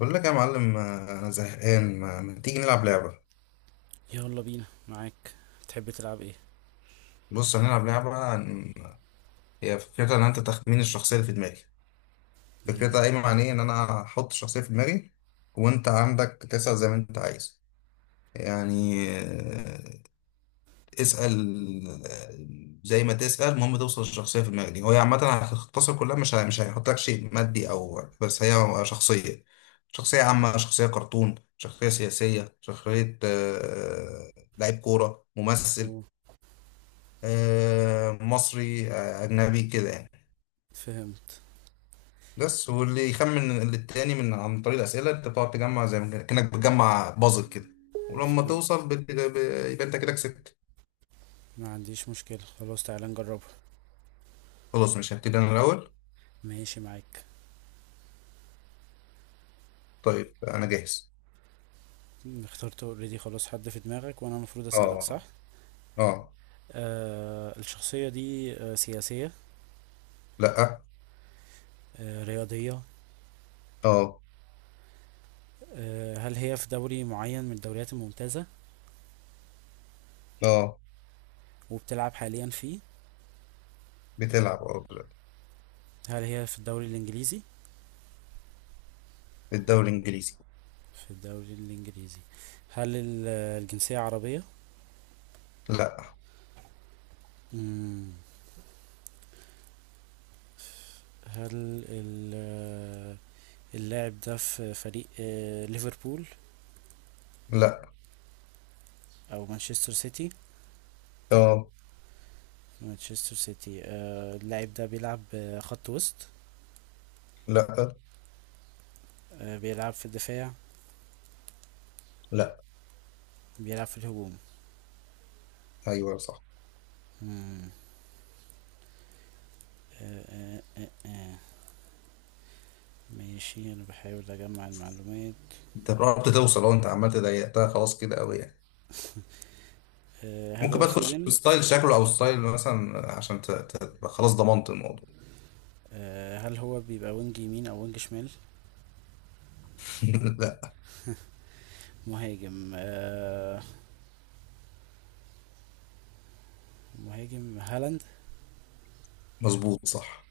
بقول لك يا معلم، انا زهقان. ما تيجي نلعب لعبه. يلا بينا معاك. تحب تلعب ايه؟ بص هنلعب لعبه هي فكرتها ان انت تخمين الشخصيه اللي في دماغي. فكرتها مم. قايمه عن ايه؟ ان انا احط الشخصيه في دماغي، وانت عندك تسال زي ما انت عايز. يعني اسال زي ما تسال. المهم توصل للشخصيه في دماغي دي. هو عامه هتختصر كلها، مش هيحط لك شيء مادي، او بس هي شخصيه: شخصيه عامه، شخصيه كرتون، شخصيه سياسيه، شخصيه لعيب كوره، ممثل، أوه، مصري أجنبي، كده يعني. فهمت بس واللي يخمن للتاني عن طريق الأسئلة، أنت بتقعد تجمع زي ما كأنك بتجمع بازل كده. ولما فهمت. توصل يبقى أنت كده كسبت. ما عنديش مشكلة خلاص. تعالى نجربها. خلاص، مش هبتدي أنا الأول. ماشي معاك. طيب، أنا جاهز. اخترت اوريدي خلاص حد في دماغك وانا المفروض اسألك صح؟ أه، أه. الشخصية دي سياسية؟ لأ. رياضية؟ أه، هل هي في دوري معين من الدوريات الممتازة أه. وبتلعب حاليا فيه؟ بتلعب، أه، دلوقتي. هل هي في الدوري الانجليزي؟ الدوري الإنجليزي. في الدوري الانجليزي. هل ال- الجنسية عربية؟ لأ. مم. هل ال اللاعب ده في فريق ليفربول لأ. او مانشستر سيتي؟ أه. مانشستر سيتي. اللاعب ده بيلعب خط وسط؟ لأ. بيلعب في الدفاع؟ لأ. بيلعب في الهجوم؟ أيوه، صح. مم. آه، آه، آه، آه. ماشي انا بحاول اجمع المعلومات. أنت قربت توصل، أنت عمال تضيقتها خلاص كده أوي يعني. هل ممكن هو بقى تخش فودن؟ بستايل شكله او ستايل مثلا، عشان تبقى خلاص ضمنت الموضوع. هل هو بيبقى وينج يمين او وينج شمال؟ لا. مهاجم. مهاجم هالاند. مظبوط، صح.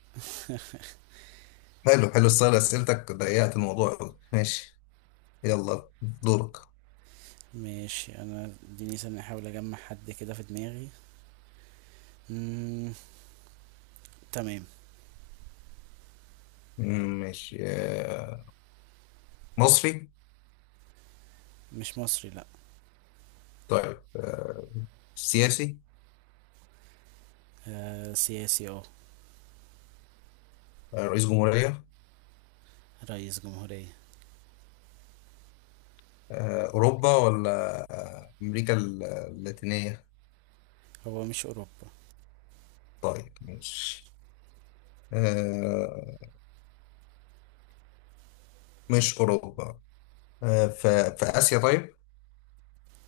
حلو، حلو، ستايل اسئلتك ضيقت الموضوع أوي. ماشي. يلا، دورك. ماشي انا، اديني ثانية احاول اجمع حد كده في دماغي. مم. تمام. ماشي. مصري. مش مصري لا. طيب، سياسي. سياسي اه. رئيس جمهورية. رئيس جمهورية. أوروبا، ولا أمريكا اللاتينية؟ هو مش أوروبا. طيب، ماشي. آه، مش أوروبا. في آسيا؟ طيب،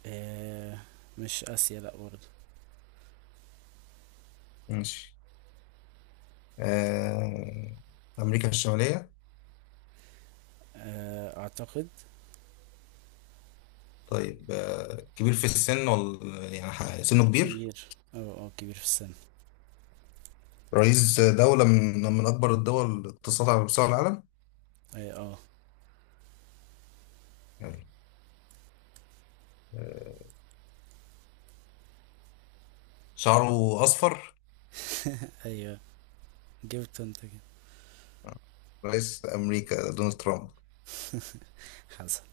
آه مش آسيا لأ برضه. ماشي. آه، أمريكا الشمالية. آه أعتقد. طيب، كبير في السن، ولا يعني سنه كبير؟ كبير اه اه، كبير في السن. رئيس دولة من أكبر الدول اقتصادا على مستوى العالم. اه اه. يلا. آه، شعره أصفر. أيوه. جبت انت كده. آه، رئيس أمريكا دونالد ترامب. حصل،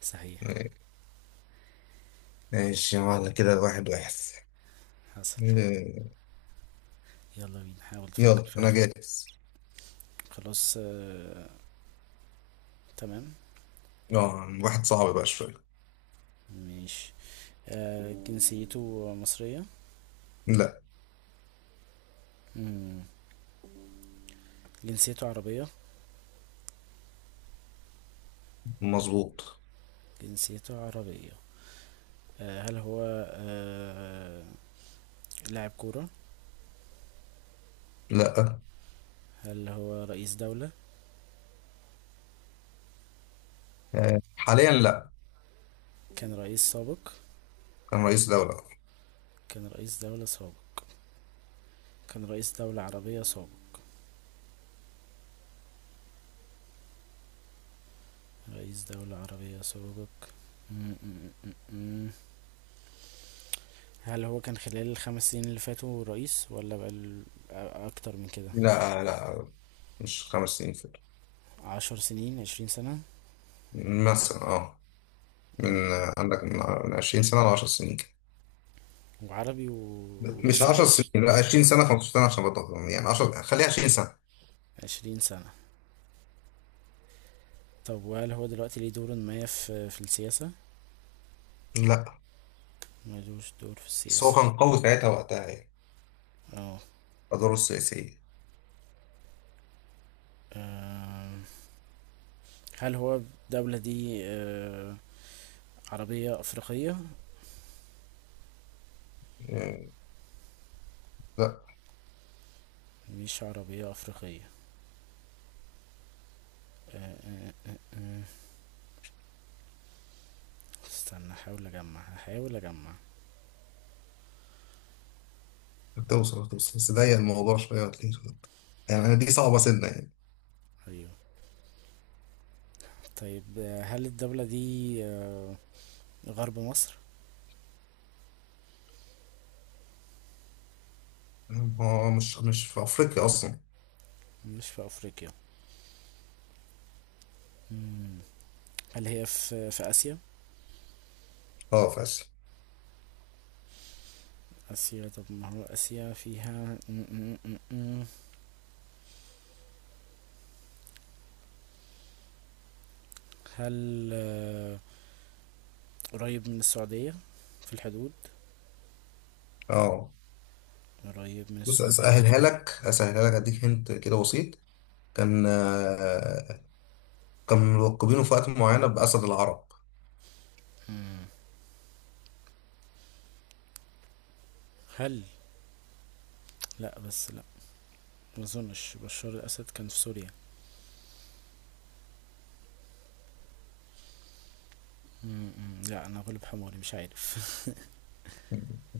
صحيح. آه، ماشي، معنا كده واحد واحد. حصل. آه، يلا بينا، حاول تفكر يلا، في أنا حد. جاهز. خلاص آه، تمام. اه واحد صعب بقى شوية. ماشي. جنسيته مصرية؟ لا. مم. جنسيته عربية. مظبوط. جنسيته عربية. هل هو آه لاعب كورة؟ لا. هل هو رئيس دولة؟ حاليا لا. كان رئيس سابق. كان رئيس دولة. كان رئيس دولة سابق. كان رئيس دولة عربية سابق. رئيس دولة عربية سابق. م- م- م- م. هل هو كان خلال ال5 سنين اللي فاتوا رئيس ولا بقى أكتر من كده؟ لا، لا. مش 5 سنين فاتوا. 10 سنين، 20 سنة. مثلا، اه. من م. عندك، من 20 سنة ل 10 سنين كده. وعربي مش ولسه 10 عايش؟ سنين، لا، 20 سنة، 15 سنة، عشان بطل يعني 10، خليها 20 سنة. 20 سنة. طب وهل هو دلوقتي ليه دور ما في السياسة؟ لا، ملوش دور في بس هو السياسة. كان قوي ساعتها وقتها، يعني اه. أدواره السياسية. آم، هل هو الدولة دي عربية أفريقية؟ يعني لا. مش عربية أفريقية. آه، آه، آه، آه. استنى أحاول أجمع هحاول أجمع. هتوصل، هتوصل، بس ضيق الموضوع شوية وتلاقيه. خد. يعني أنا دي صعبة سنة يعني. أيوه. طيب هل الدولة دي غرب مصر؟ هو مش في أفريقيا أصلا. مش في أفريقيا. مم. هل هي في آسيا؟ اه، في آسيا. آسيا. طب ما هو آسيا فيها م- م- م- م. هل قريب من السعودية في الحدود؟ اه. قريب من بص، السعودية. أسهلها لك، أسهلها لك، أديك هنت كده، بسيط. كان آه، كانوا ملقبينه في وقت معينة بأسد العرب. هل، لا بس لا، ما اظنش بشار الاسد كان في سوريا. م- م. لا انا غلب حماري مش عارف.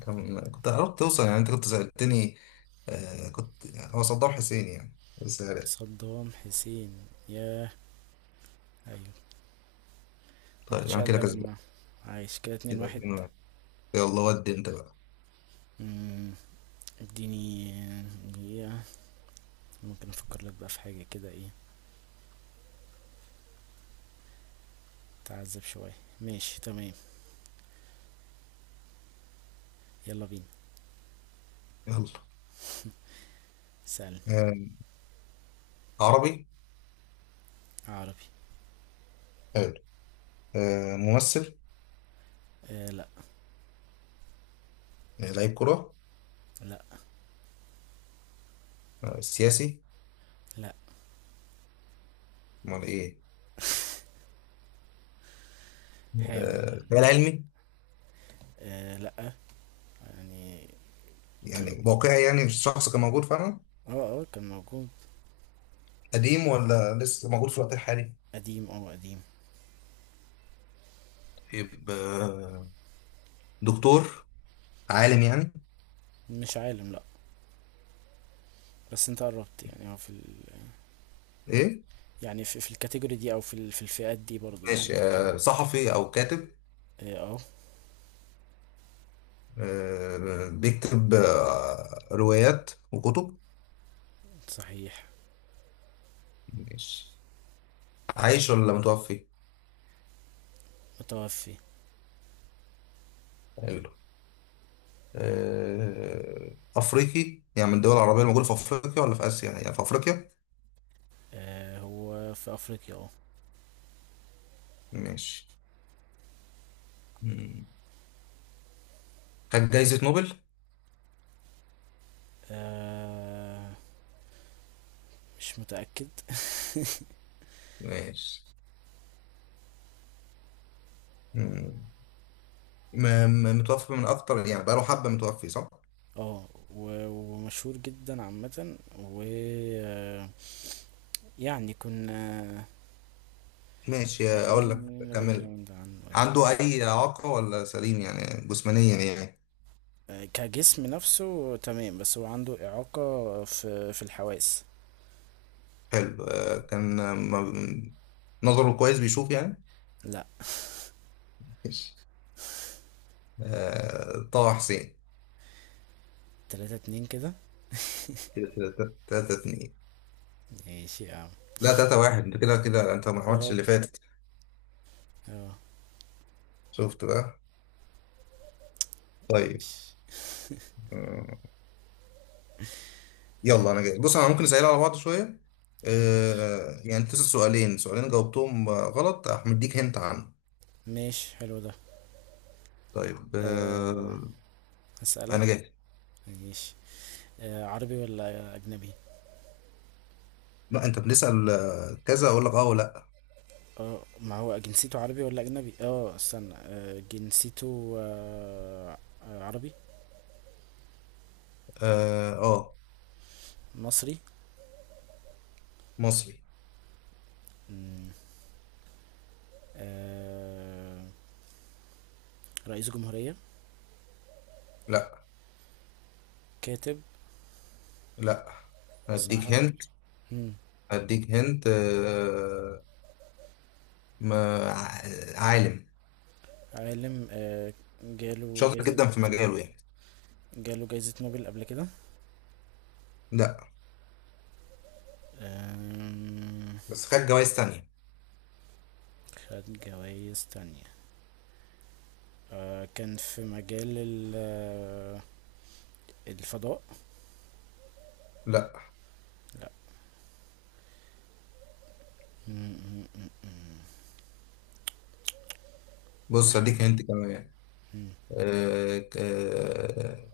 كنت قربت توصل يعني، انت كنت سألتني. كنت يعني هو صدام حسين يعني، بس يعني. صدام حسين، ياه! ايوه. ما طيب، كنتش انا كده قادر كسبان. اجمع. عايش كده اتنين كده واحد 2-1. يلا، ودي انت بقى. مم، اديني دقيقة ممكن افكر لك بقى في حاجة كده ايه. تعذب شوية. ماشي تمام. يلا بينا. يلا. سأل. آه عربي. عربي. حلو. ممثل. آه لا لعيب كرة. لا سياسي. لا. امال ايه؟ حاول. خيال علمي. آه لا يعني. كمل. يعني واقعي، يعني الشخص كان موجود فعلا. اه اه كان موجود. قديم ولا لسه موجود في الوقت الحالي؟ قديم اه قديم. طيب، دكتور، عالم يعني. مش عالم لا. بس انت قربت، يعني هو في ال... ايه. يعني في الكاتيجوري دي او في ال... في الفئات دي برضو ماشي، يعني. كمل. صحفي او كاتب. اه. بيكتب روايات وكتب. صحيح. ماشي. عايش ولا متوفي؟ متوفي. حلو. افريقي، يعني من الدول العربيه الموجوده في افريقيا ولا في اسيا؟ يعني في افريقيا. آه هو في افريقيا اه. ماشي. مم. خد جايزه نوبل. آه، مش متأكد. ماشي. مم. م- متوفي من اكتر، يعني بقاله حبه متوفي، صح؟ اه ومشهور جدا عامة و آه، يعني كنا ماشي، اقول لك، اغلبنا باك كمل. جراوند عنه يعني. عنده أي إعاقة ولا سليم يعني جسمانيا يعني؟ كجسم نفسه تمام، بس هو عنده إعاقة في الحواس. حلو. نظره كويس، بيشوف يعني؟ لا. ماشي. طه حسين. 3-2 كده. كده تلاتة، 3-2. ماشي يا عم. لا، 3-1. انت كده انت ما يا عملتش رب اللي فاتت. اه. شفت بقى. طيب. ماشي آه، آه، يلا، انا جاي. بص، انا ممكن اسأل على بعض شوية. ماشي. يعني تسأل سؤالين، سؤالين جاوبتهم غلط، هديك هنت عنه. ماشي حلو ده. طيب، أه انا هسألك. جاي. ماشي. عربي ولا أجنبي؟ لا، انت بنسأل كذا اقول لك، اه ولا. اه ما هو جنسيته عربي ولا أجنبي، اه استنى، جنسيته عربي. اه، مصري. مصري. مم، آه، رئيس جمهورية؟ لا، كاتب؟ لا. هديك صحفي؟ هنت. مم، هديك هنت. ما عالم، عالم. جاله شاطر جايزة. جدا في مجاله يعني. جاله جايزة نوبل قبل كده؟ لا، آم، بس خد جوائز تانية. خد جوايز تانية. كان في مجال الفضاء؟ لا. لا. مم، مم، مم، مم. بص، هديك بح- هنت كمان. مم. آه، آه،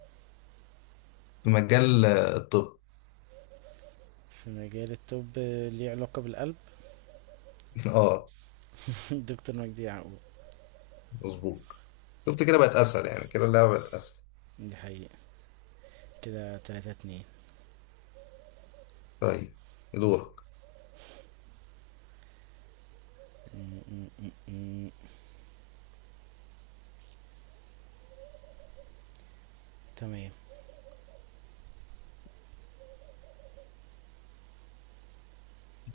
في مجال الطب. في مجال الطب. ليه علاقة بالقلب؟ اه. دكتور مجدي يعقوب. مظبوط. شفت كده بقت اسهل يعني، كده اللعبة بقت اسهل. دي حقيقة. كده 3-2. طيب، دورك. م- م- م- م. تمام.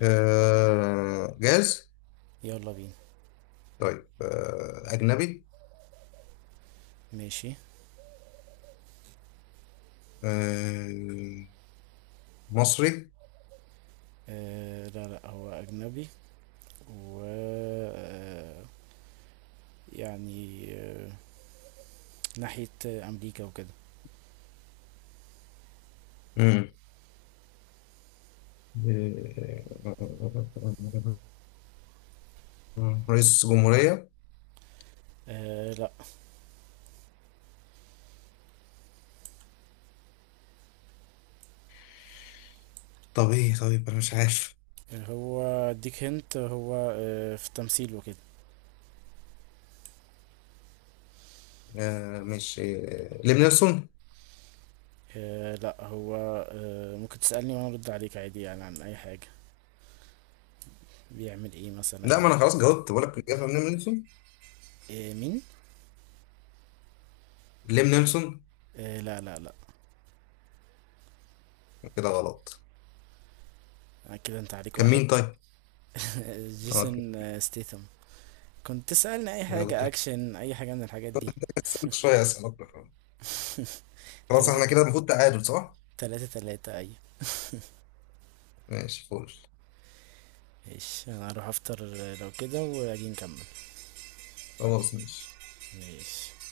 جاهز. يلا بينا. طيب، اجنبي. ماشي. آه، مصري. آه لا لا، هو أجنبي. و آه، يعني آه ناحية أمريكا وكده. آه، رئيس جمهورية. آه لا. طب ايه؟ طيب، انا مش عارف. هو اديك هنت، هو آه في تمثيل وكده. مش ليم نيلسون؟ آه لا، هو آه ممكن تسألني وأنا أرد عليك عادي يعني عن أي حاجة. بيعمل ايه لا، ما مثلا؟ انا خلاص جاوبت، بقول لك الإجابة ليم نيلسون. آه مين؟ ليم نيلسون. آه لا لا لا. كده غلط؟ كده انت عليك كان واحد. مين طيب؟ اه، كده جيسون ستيثم. كنت تسألني اي غلط. حاجة اكشن، اي حاجة من الحاجات دي. استنى شوية، اسأل أكتر. خلاص، تلاتة احنا كده المفروض تعادل، صح؟ تلاتة 3 اي ماشي، فول. ماشي انا هروح افطر لو كده واجي نكمل. خلاص، ماشي. ماشي.